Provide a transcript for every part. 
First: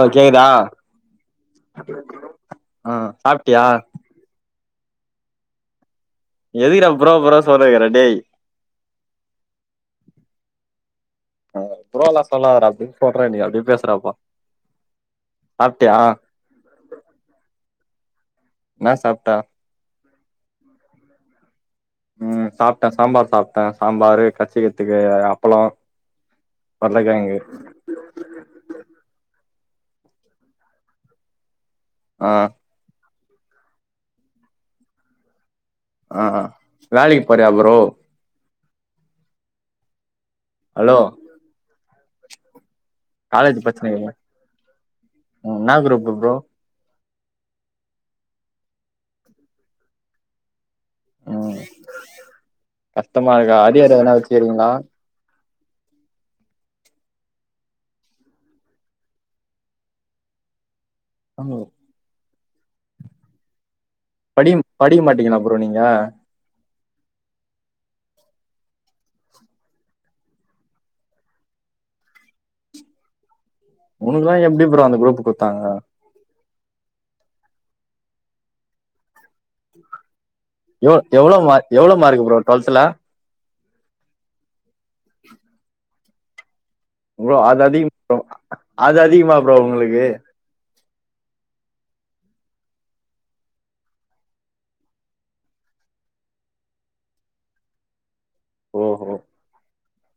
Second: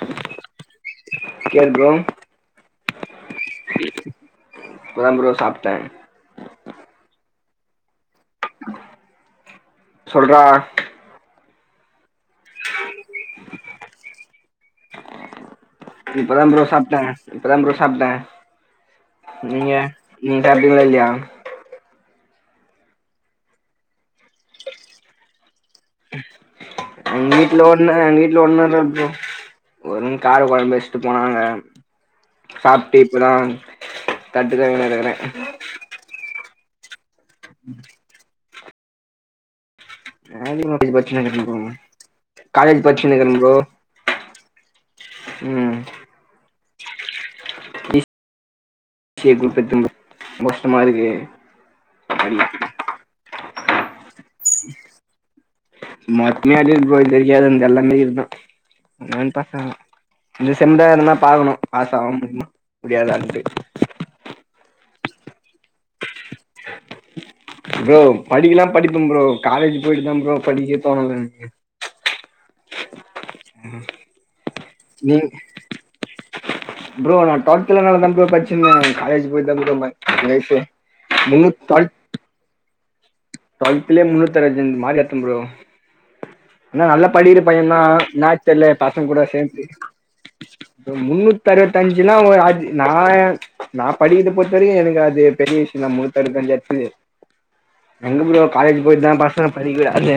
ஆ கேக்குதா கேள் ப்ரோ ஆ சாப்டியா இப்பதா ப்ரோ சாப்ட்டே எதுக்குடா ப்ரோ ப்ரோ சொல்ட்டுகிற டேய் சொல்ரா ஆ ப்ரோலா சொல்லாதடா நிப்பாட்றா நீ அப்டி பேசுறாப்பா இப்பதா ப்ரோ சாப்ட்டே இப்பதா ப்ரோ சாப்ட்டே என்னா சாப்ட்ட நீங்க நீங்க சாப்டிங்ளா இல்லையா ம் சாப்ட்டே சாம்பார் சாப்ட்டே சாம்பாரு கட்ச்சிக்கற்த்துக்கு அப் எங் வீட்ல ஒன்ன எங் வீட்ல ஒன்னு இல்ல ப்ரோ வெறும் காரக் கொழம்பு வச்ட்டு போனாங்க ஆ சாப்ட்டி இப்பதா தட்டு கழுவிணு இருக்குறே ஆ வேலைக்கு போறியா ப்ரோ ஆரொனாடிக் ஹலோ பட்ச்சினு இருக்க ப்ரோ பட்ச்சினு இருக்குற ப்ரோ காலேஜ் பச்சினுருக்கியா ம் என்னா குரூப் ப்ரோ எப்டி பத்தும் ப்ரோ டமாருக்கு ம் டமா இருக்கா அரியர் எதனா வச்சுருக்கீங்ளா மொத்தமே அரியர் ப்ரோ இது தெரியாதுன் எல்லாமே இதுதா எங் பசங்க இந்த செம்தா எதனா பக்கணு ம் பாசாவ முடியுமா முடியாதான்ட்டு டியும் படிக்க மாட்டீங்களா ப்ரோ நீங்க ப்ரோ படிக்கலான் படிப்பம் ப்ரோ காலேஜு போய்ட்டுதா ப்ரோ படிக்கே தோணல உனக்குலா எப்டி ப்ரோ அந்த நீ குரூப் குட்த்தாங்க ப்ரோ நா ட்வல்த்துல நல்லாதாங் ப்ரோ படிச்ருந்தே காலேஜு போய்ட்டுதாங் ப்ரோ மக் [unintelligible] ப்ரோ எவ்ளோ மார் எவ்ளோ மார்க்கு ப்ரோ ட்வெல்த்துல ட்வெல்த்துலே முன்னூத்தறுவத்தஞ்சு மார்க் எடுத்தன் ப்ரோ ஆனா நல்லா ப்ரோ படிக்குற அது அதிக பையந்தா என்னாச் தெர்ல அது பசங்கூட அதிகமா ப்ரோ சேந்து உங்களுக்கு அ முன்னூத்தறுவத்தஞ்சுனா வ அது நா நா படிக்கிறத பொறுத்த வரைக்கு எனக்கு அது பெரிய விஷ் நா முன்னூதறுவத்தஞ்சு எட்த்தது எங்க ப்ரோ காலேஜு ஓஹோ போய்ட்டுதா பசங்க படிக்கவிடாதே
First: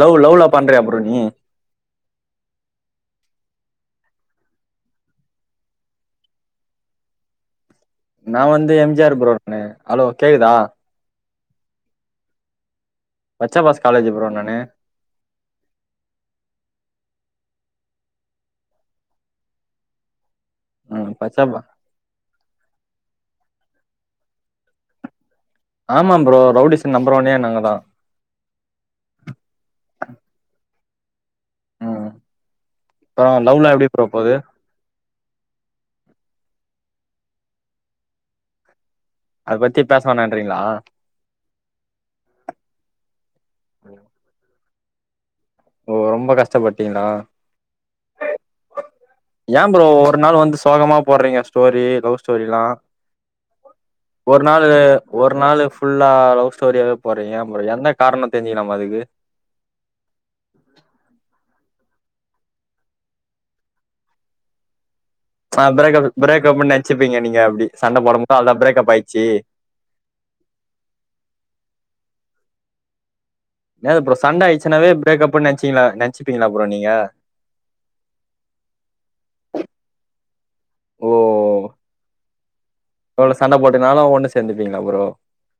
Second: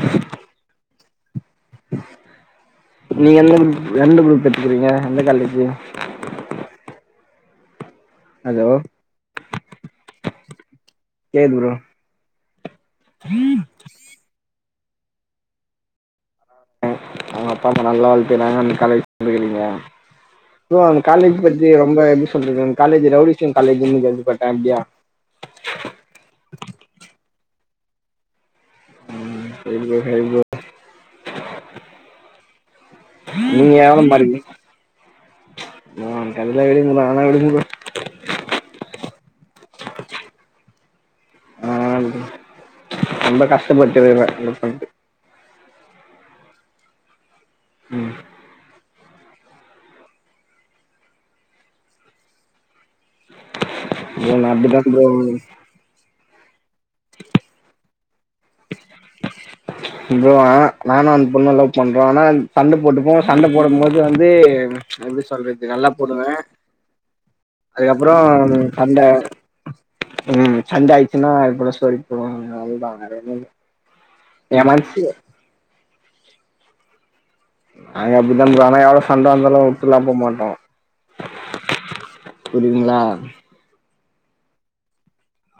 லவ் லவ்லா பண்றியா ப்ரோ நீ நீங்க எந்த குரூப் எந்த குரூப் எட்த்துக்கிறீங்க எந்த காலேஜு நா வந்து எம் ஜி ஆர் ப்ரோட்னு ஹலோ கேக்குதா கேக்குது ப்ரோ பச்சபாஸ் காலேஜு ப்ரோ நானு ம் அவுங்க அப்பா அம்மா நல்லா வளத்துக்றாங்க அந்த காலேஜு படிக்கிறீங்க ப்ரோ அந்த ம் காலேஜு பச்சாபா பத்தி ரொம்ப எப்டி சொல்றது அந்த காலேஜு ரவ்டிஸம் காலேஜுனு கேள்விபட்டே அப்டியா ஆமா ப்ரோ ரவுடிஸ்க்கு நம்பர் ஒன்னே நாங்கதா [inaudible] ம் அப்றோ லவ்லா நீங்க எப்டி எவ்ளோ ப்ரோ போது மாருவீங்க [unintelligible] வேணா விடுங்க ப்ரோ அது பத்தி பேச வேணான்றிங்ளா வேணா விடுங்க ரொம்ப கஷ்டப்பட்டுருக்கறே [inaudible] ஓ ரொம்ப கஷ்டப்பட்டீங்ளா ம் ஏ ப்ரோ ஒரு நாள் வந்து சோகமா போட்றீங்க ஸ்டோரி லவ் ஸ்டோரிலா ஒரு நான் நாளு அப்படிதான் ப்ரோ ஒரு நாளு ஃபுல்லா லவ் ஸ்டோரியாவே போட்றீங்க ஏ ப்ரோ என்ன காரணோ தெரிஞ்சிக்கிலாமா அதுக்கு நானு அந் பொண்ணு லவ் பண்றோ ஆனா அந் சண்ட போட்டுப்போ சண்ட போடம்மோது வந்தேம் ச்ச எப்டி ஆ சொல்றது நல்லா பிரேக்கப் போடுவே பிரேக்கப்னு நெனச்சுப்பீங்க நீங்க அப்டி சண்ட போடும்போது அதா அதுக்கப்பறோம் பிரேக்கப் சண்ட ஆயிடுச்சு ம் சண்ட ஆயிச்சினா இதுப்போல ஸ்டோரி போடுவோ எ அவுள்தா வேற ஒண்ணுயு இல்ல ஏ ப்ரோ சண்ட என் ஆயிச்சுனாவே மனசு பிரேக்கப்புன் நென்ச்சிங்ளா நென்ச்சிப்பீங்ளா ப்ரோ நீங்கா நாங்க அப்டிப்த்தா ப்ரோ ஆனா எவ்ளோ சண்ட வந்தாலோ உட்டுட்லா போ மாட்டோ ஓ புரியுதுங்களா எவ்ளோ சண்ட போட்டுனாலோ ஒண்ணு சேந்துப்பீங்ளா ப்ரோ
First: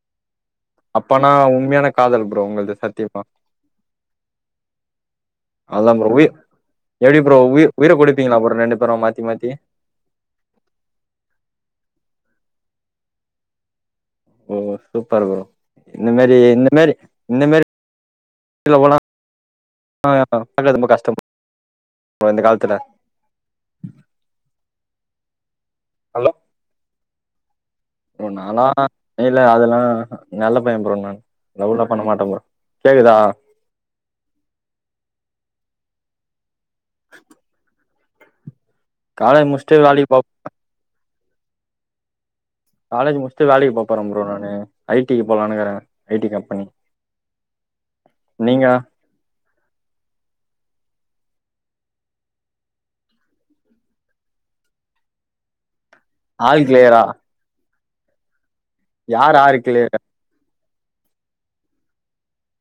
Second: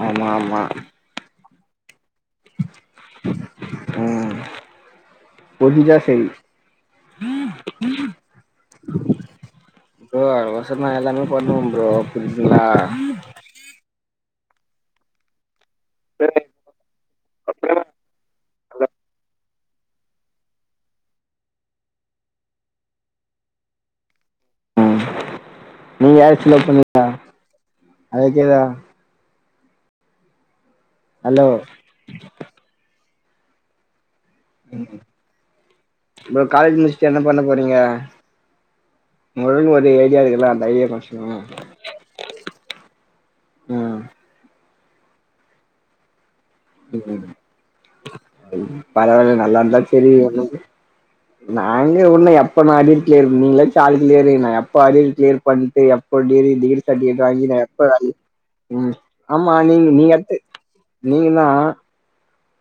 ஆமா ஆமா அப்பனா உண்மையான காதல் ப்ரோ உங்குள்து சத்திய்மா புடிஞ்சா செரி எப்டி ப்ரோ உயிர் உயிர குடுப்பீங்ளா ப்ரோ ரெண்டு பேரோ மாத்தி மாத்தி பசக்தா எல்லாமே பண்ணுவோ ப்ரோ புரித்துங்ளா ஓ சூப்பர் ப்ரோ இன்ன மேரி இன்ன மேரி இன்ன மேரி [unintelligible] [unintelligible] ரொம்ப கஷ்டம் ப்ரோ ப்ரோ இந்த கால்த்துல ம் நீங்க ஹலோ யாராச்சு லவ் பண்ணி ளா ப்ரோ ஹலோ கேகுதா நாலா இல்ல அதெல்லா அ நல்ல பைய ப்ரோ நா ஹலோ லவ்வுலா பண்ண மாட்டே ப்ரோ கேக்குதா ம் ப்ரோ காலேஜ் முடிச்சுட்டு என்ன பண்ண போறீங்க காலேஜ் [unintelligible] முடிச்சுட்டு ஒரு வேலைக்கு போ ஐடியா இருக்குல்லே அந்த ஐடியா ஃபர்ஸ்ட்டு சொல்லுங்க காலேஜ் முச்சுட்டு வேலக்கி போபோறே ப்ரோ நானு ஐ டி க்கு போலானுக்குறே ஐ டி கம் நீங்க பரவால நல்லாந்தா செரி ஒண்ணுமில்ல நாங்க உன்னு எப்ப நா அரியரு க்ளியர் நீங்களாச்சு ஆல் க்ளியரு நா எப்ப அரியரு க்ளியர் பண்ட்டு எப் போ டிகிரி ஆல் டிகிரி கிளியரா சர்டிஃபிகேட் வாங்கி நா எப்போ வேலக்கி ம் யார் ஆமா ஆறு நீங் கிளியர் நீங் அடுத்து நீங்கனா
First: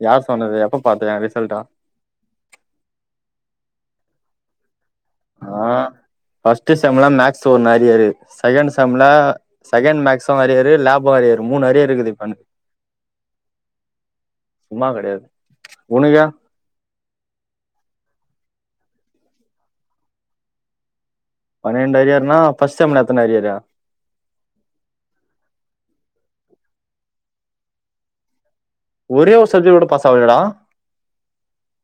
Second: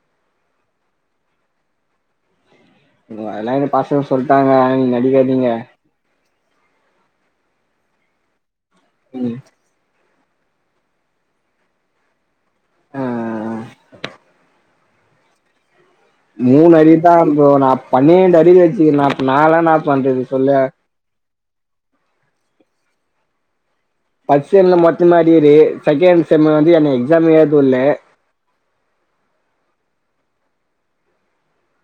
யார் சொன்னது எப்ப பாத்த எ ரிசல்ட்டா ம் அதலா எனக் பசங்க சொல்ட்டாங்க நீங்க நடிக்காதீங்க ஃபர்ஸ்ட்டு செம்ல மேக்ஸ் ஒன்னு அரியரு செகண்ட் செம்ல ம் செகண்ட் மேக்ஸ் தோ அரியரு லேப்போ அரியரு மூணு அரியரு இருக்குதிப்ப எனக் ஆ சும்மா கெடையாது உனக்கு மூணு அரியர்தா ப்ரோ நா பன்னேண்டு அ [unintelligible] நாளா என்னாப் பண்றது சொல்லு பனெண்டு அரியர்னா ஃபர்ஸ்ட்டு செம்ல எத்தன அரியரு ஃபர்ஸ்ட் செம்ல மட்டுந்தா அரியரு செகண்ட் செம்மு வந்து என்னைய எக்ஸாமே ஏதவொல்ல ஒரே ஒரு சப்ஜெக்ட் கூட பாஸ் ஆவளயாடா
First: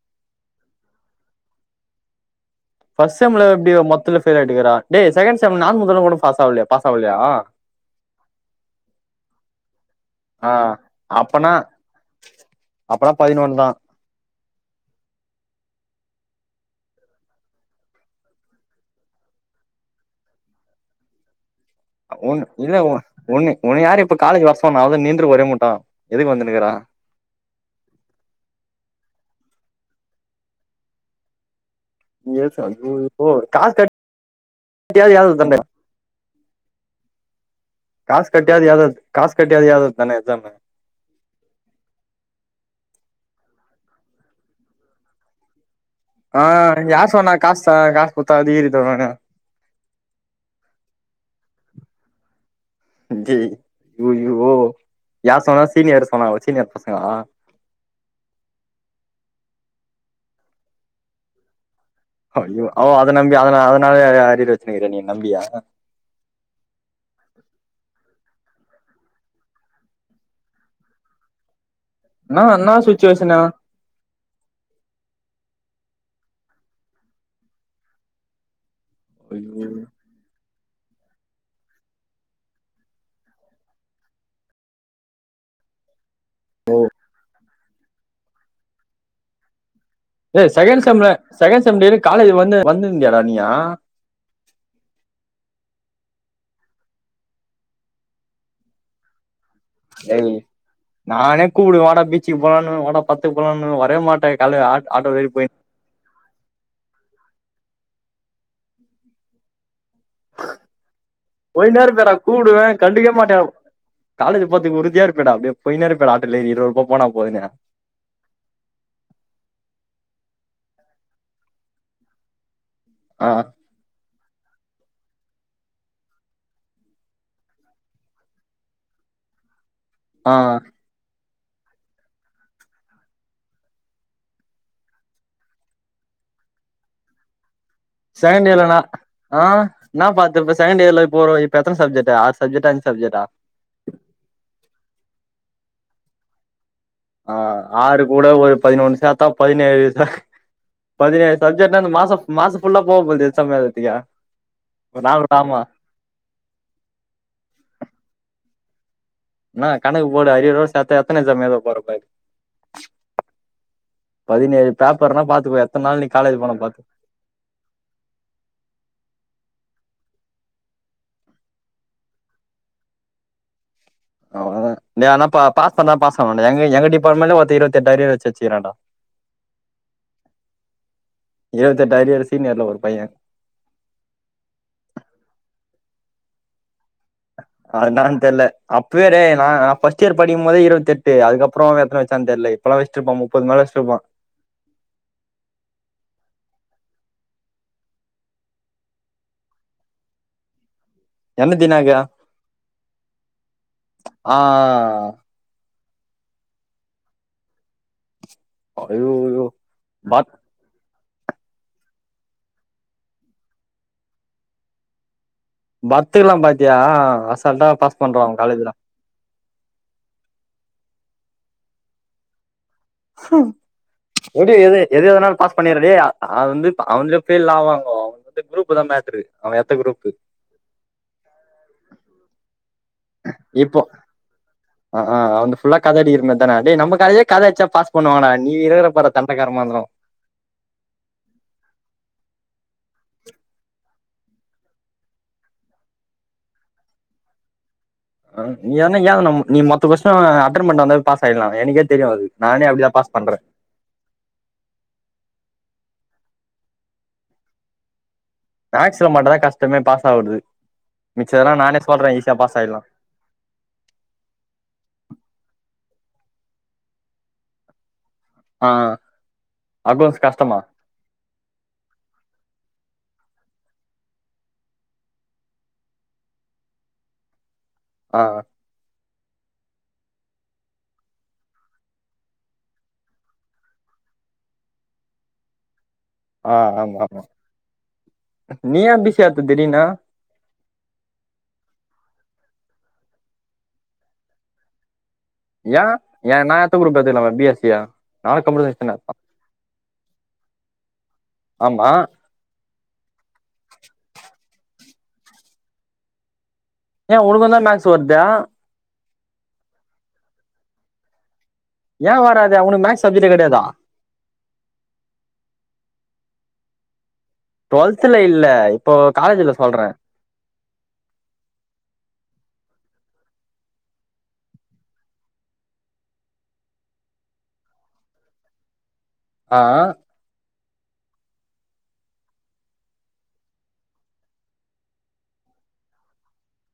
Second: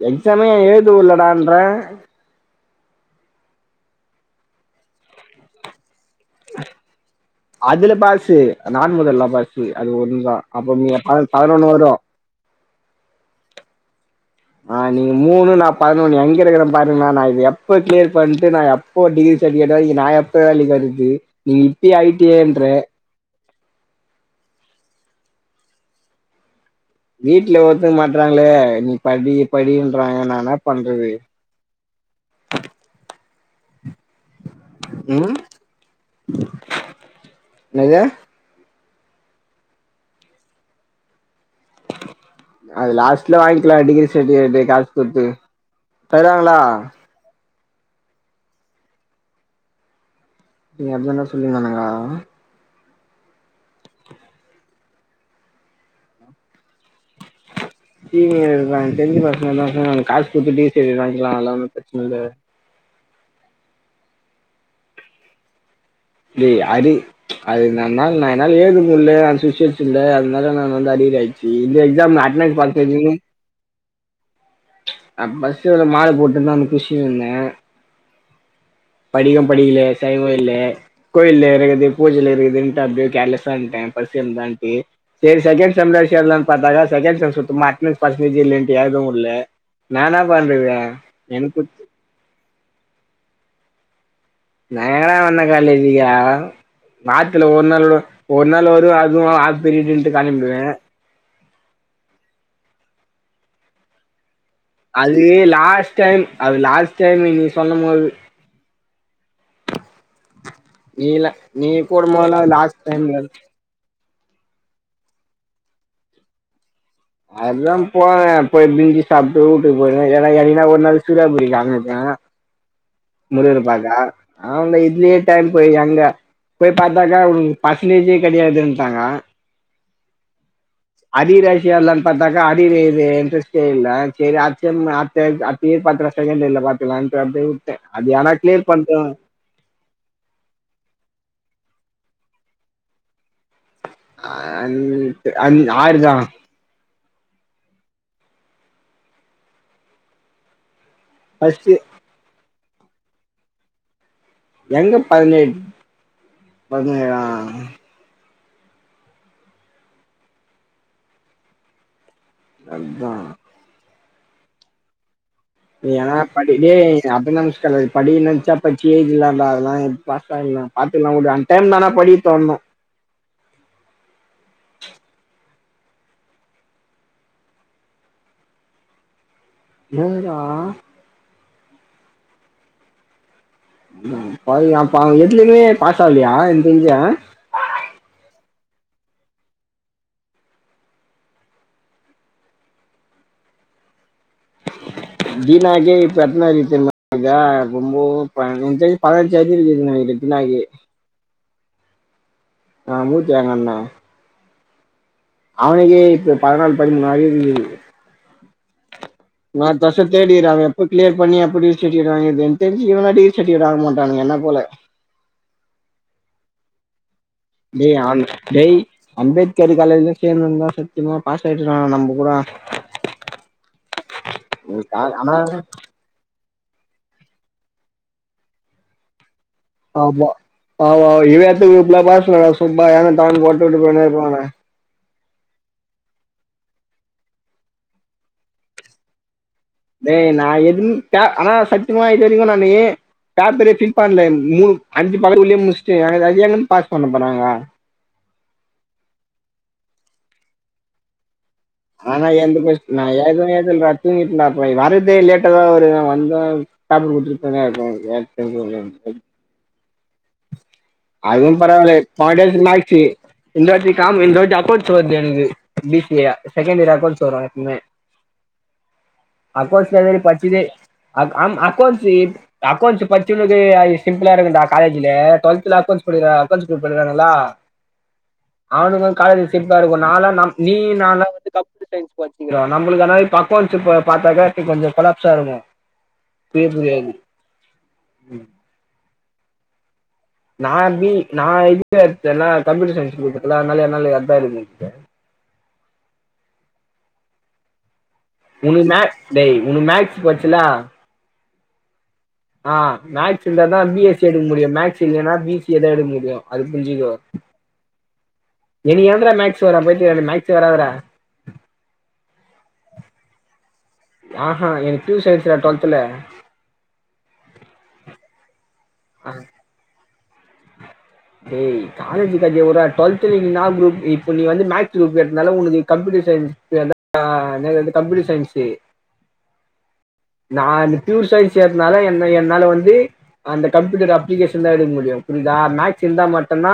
எக்ஸாமே எழுதவொட்லடான்றே ஃபர்ஸ்ட் செம்ல எப்டி மொத்துல ஃபெயில் ஆயிட்டுக்கிறா டேய் செகண்ட் செம் [unintelligible] பாஸ் ஆவுளயா பாஸ் ஆவுளயா அதுல பாசு நான் முதல்ல பாசு அது ஒண்ணு தா ஆ அப்போ நீங்க ப பதனொன்னு வரு அப்பல்லா பதினொன் தா ஆஹ் நீங்க மூணு நா பதனொன்னு எங்க இருக்கிற பாருங்கா நா இது எப்ப க்ளியர் பண்ட்டு நா எப்போ டிகிரி சடிஃபிகேட் வாங்கி நா எப்ப [unintelligible] நீ இப்டி ஆய்டியேன்ற ஒன்ன யாரு இப்ப காலேஜ் வர்சொன்னா அவல்தா நின்று ஒரே மூட்டா எதுக்கு வந்துனுகுறா வீட்ல ஒத்துக் மாட்றாங்களே நீ படி படின்றாங்க நா என்ன பண்றது கால் கட் [inaudible] காசு கட்டியாது யாது ம் என்னது? ஏதாது காசு கட்டியாது ஏதாது தான எக்ஸாமு அது லாஸ்ட்ல வாய்ங்க்கிலா டிகிரி சர்டிஃபிகேட்டு காசுகுத்து ஆஹ் யார் சொன்னா காஸ்த காசு குத்தா டிகிரி தருவானு நீங்க [unintelligible] சொல்லிங்கனங்கா ஜி ஓய்யோ யார் சொன்னா சீனியர் சொன்னாங்களா சீனியர் பசங்க சீனியர் தா தெரிஞ்ச பசங்க தா சொன்னாங்க காசு குட்த்து டிகிரி சர்டிஃபிகேட் வாய்ங்க்கலா [inaudible] அய்யோ ஓ அத நம்பி அதன அதனால தே நறைய அரியர் வெச்சுனுக்குறியா நீ அப்டியா டி அது அது நன்னாள் நா னால ஏதுமுல்ல [unintelligible] அதுனால நானு வந்து அறியர் ஆயிச்சி இதே சாம் நா என்ன அட்னஸ் என்ன பத்தது னு சுச்சுவேஷனா அ பஸ் உள்ள மாடு போட்டுந்தா அந்த குஷிலிந்த படிகம் ஐயோ படிகலே சைவோ இல்லே கோயில்ல இறகுது பூஜைல இருகுதுன்ட்டு அப்டியே கேர்லஸ்ஸா இருன்ட்ட பரிச எழுதன்ட்டான்ட்டு சேரி செகேன்ட் சமிலார் சேர்லான் பாத்தாகா செகேன் செம்சர்த்துமா அட்னன்ஸ் பர்ஸன்டேஜ் இல்லேன்ட்டு ஏழ்து உட்ல எ செகேண் செம்ல செகேண்ட் செம்ல இரு காலேஜ் வந்த வந்திருந்தியாடா நீயா நா எங்கடா வந்த காலேஜிகா நாத்துல ஒர் நாள் கூடு ஒர் நாள் வரு அதுவு ஆஸ்ப்த்திரின் சொல்ட்டு காணாபோய்டுவே கூப்புடு வாடா பீச்சுக் போலானுவோ வாடா பத்துக்கு போலானுவு வரவே மாட்டா அது லாஸ்ட் டைம் அது லாஸ்ட் டைம் நீ சொல்லம்மோது நீல நீ ஒய்னே இருப்பியாடா கூடும் போதுலா கூப்டுவே லாஸ்ட் கண்டுக்கே டைம்ல மாட்ட காலேஜு பாத்துக் உருதியா இருப்பியேடா அப்டியே போய்னே இருப்பியேடா ஆட்டல்லேரி இரு ருபா அதுதா போன போய் பிந்தி சாப்ட்டு ஊட்டுக் போய்ருவ எனா எனி கா ஒரு நாள் சூர்யாபுரிகாஙக்க ஆ முருகர பாக்க அவள்தா இத்லியே டைம் போயி அங்க போய் பாத்தாக்கா உனக்கு பர்சன்டேஜே கடையாதுன்ட்டாங்க ஆ அரியரா சேர்லான் பாத்தாக்கா அரியரெழ்த இன்ட்ரெஸ்டே இல்ல சேரி அச்சேம் [unintelligible] செகேண்ட இயர்ல பாத்துக்லான்ட்டு அப்டே செகண்ட் இயர்ல நா ஆஹ் என்னா பாத்துர்ப்ப செகேண்ட் இயர்ல இப்பொரு இப்பெத்தன சப்ஜக்ட்டு ஆரு சப்ஜக்டா அஞ்சு சப்ஜக்டா அஹ்ஞ் அஞ் ஆருதா ஆஹ் ஆறு கூட ஒரு பதினொன்னு சேத்தா பதினேழு சாஹ் பதினேழு சப்ஜெக்ட் ஃபர்ஸ்ட்டு னா இந்த மாசோ மாச ஃபுல்லா போவ போல்து எக்ஸாம் எழுதத்துக்கே எங்க பதினேழ் பதினேழா நா கணக்கு போடு அரியரோட சேத்தா எத்தன எக்ஸாம் எழுத போற பாக் அதான் பதினேழு பேப்பர்னா பாத் ஏன்னா படி டே [unintelligible] படிக நென்ச்சா பட்ச்சி எழ்தீர்லான்டா அதல்லா பாசாயிர்லா பாத்துக்லா உடு அன்டைம் தானா படிக் தோண்ணு அவளதா டே ஆனா ப பாஸ் பண்ணா பாஸ் ஆவணுன்டா எங்க எங்க டிபார்ட்மெண்ட்ல ஒர்த்த இருவத்தெட்டு அரிய வெச்சு வெச்சிகுரான்டா என்டா இருவத்தெட்டு அரியரு சீனியர்ல ஒரு பைய [unintelligible] பாவோ எதுலிமே பாசோ இல்லையா அதா தெர்ல அப் வேற நான் ஃபஸ்ட் இயர் படிக்குமோதே இருவத்தெட்டு அதுக்கப்றோ எத்தன வெச்சான் தெர்ல இப்பெல்லா வெச்சிட்ருப்பா முப்பதுக் மேல வெச்ட்ருப்பா தீனாக்கே இப்பத்னாரு தெர்மா அ க ரொம்போ [unintelligible] உனக் தெரிஞ்சி பதிணஞ்சி அரியர் எதுனா இருக்குனாயி எர்னூத்தி நாகா ஆ மூத்தி அங்கண்ணா ஆ அவனுக்கே இப்ப பதனால் பதிமூணு அரியர்க்கிது ஐயோயோ நா அட்த்த வர்ஷோ பத் தேட் இயரு அவ எப் ப கிளியர் பண்ணி எப்ப டிகிரி சட்டிவிகேட் வாங்கர்துன் எனக் தெரிஞ்சி இவலா டிகிரி சட்டிவிகேட் வாங்க மாட்டானுங்க என்ன போல பாத்துக்லா பாத்தியா அசால்ட்டா டேய் பாஸ் ஆர்னு பண்றா அவ காலேஜ்ல டேய் அம்பேத் சேரி காலேஜ்ல சேந்திர்ந்தா சத்யிமா பாஸ் ஆய்ட்ருக்லா நம்ப கூட ஒடிய எது எத எதனால ஆனா பாஸ் பண்ணிறே டே அ அது வந்து ப [unintelligible] ஃபெயில் ஆவாங்கோ அவுங்க வந்து குரூப் தா மேட்ரு அவ எத்த குரூப் ஆமா அமா இவெ எந்த குரூப்ல பாஸ் [unintelligible] சும்மா எனோ தானோனு இப்போ போட்டுட்டு போயினே இருப்பாங்க ஆ ஆ அவெ வந்து ஃபுல்லா கத அடிக்கிற மேர் தான டே நம்ம கதையே கத அட்ச்சா பாஸ் பண்ணுவாங்க டா நீ இருக்கற பாரா தண்டைக் டேய் நா எதுன் க ஆனா சத்திமா இது வரைக்கு நானே பேப்பரூ ஃபில் பண்ல மூணு அஞ்சு பக்கத் உள்ளே முட்ச்ட்டு அங்கத் அது எங்கந்த் பாஸ் பண்ண போறாங்க ஆ என்ன ஏத் நம் நீ மத்த கொஸ்டின்லா அட்டன் பண்ட்டு வந்தாவே பாஸ் ஆயிலா ஆனா எந்த கொஸ்டி நா எழ்தவே இது இல்றா தூங்கிட் டா போய் வறதே லேட்டா தா வர் செர் நா வந்தா பேப்பரு குடுத்துருப்பனே [unintelligible] மேக்ஸ்ல மட்டுதா கஷ்டமே பாஸ் ஆவுறது அதுவு மிச்சதெல்லாம் நானே பரவால்ல சொல்றேன் ஈஸியா பாஸ் ஒக்கிட்டையாக்கிது ஆயிடலாம் மேக்சி இந்த வாட்டி காம் இந்த வாட்டி அக்கோன்ஸ் வர்து எனக்கு பி சி ஐ ஆ செகண்ட் இயர் அக்கோன்ஸ் வரு இன்மே ஆ அக்கோண்ஸ் அக்கௌண்ட்ஸ் வரும்போது கஷ்டமா பட்சிரு அத் ஆம் அக்கோண்ஸு அக்கோண்ஸ் பட்ச்சின்னுது அது சிம்பிளா இருக்கு டா காலேஜில டுவெல்த்ல அக்கோன்ஸ் படிறா அக்கோன்ஸ் போய் படிறா நல்லா ஆ அவனுக் வந்த் காலேஜ் சிட்டா இருக்கு நாலா நம் நீ நாலா வந்து கம்யூட்டர் ப்ராகார்த்துக்கு வந்து கொலாப்சா இருந்தோ ஆ ஆமா ஆமா நீயே எப்டி சேத்த திடீர்னு நா பி நா இதுல எடுத்த இல்ல கம்ப்யூட்டர் சயின்ஸ் குரூப் இருக்குல அதனாலயே அதனாலயே அதா இருக்கு ஏ ஏ நா எட்த்த குரூப் எடுத்துக்லாமே பி எஸ் சி யா உனுக் மேக்ஸ் டேய் உனுக்கு மேக்ஸ் படிச்ச இல்லா ஆமா இல்லேன்னா பி சி ஏ தா எடுக் முடியு அது புரிஞ்சிக்கோ ஏன் உனக்கு தான் மேக்ஸ் வருதா என்னியா எப்ட்றா மேக்ஸ் வரு பைத்தியகாரா மேக்ஸே வராதுடா ஏ வராது உனக்கு மேக்ஸ் சப்ஜெட்டே கெடயாதா ஆஹா எனக்கு பியூர் சயின்ஸ் ரா டுவெல்த்ல டுவெல்த்ல இல்ல இப்போ காலேஜ்ல சொல்ற டேய் காலேஜ் கதய வுட்றா டூவெல்த்ல நீ இன்னா குரூப் இப்ப நீ வந்து மேக்ஸ் குரூப் எடுத்ததால உனக்கு கம்ப்யூட் சயின்ஸ் தெர் [unintelligible] நா இன்மேல் வந்து கம்யூட்டர் சயின்ஸு ஆ நா அந்த பியூர் சயின்ஸ் எடுத்னால என்ன என்னால வந்து அந்த கம்ப்யூட்டர் அப்ளிகேஷன் தா எடுக்க முடியு புரிஞ் தா மேக்ஸ் இருந்தா மட்டுதா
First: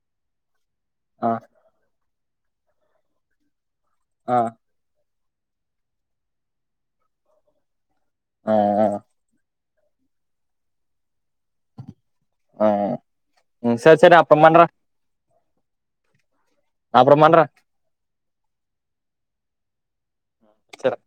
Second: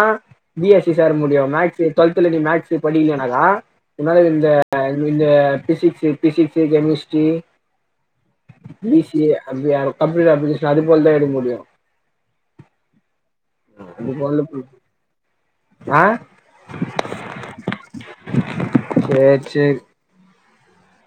பி எஸ் சி சேர ஆ முடியு மேக்ஸ் டுவெல்த்ல நீ மேக்ஸ் படிக்கலனாக்கா முன்னால ஆ இந்த இந்த பிசிக்ஸ் பிசிக்ஸ்சு கெமிஸ்ட்ரி ஆ பி சி ஏ அப்டியே கம்ப்யூட்டர் அப்ளிகேஷன் அது போல தா எடுக்க முடியு ஆ ம் செரி அது செரி அப்பற போல பண்றே ஆ அப்றோ பண்றே சேரி சேரி செர்ரா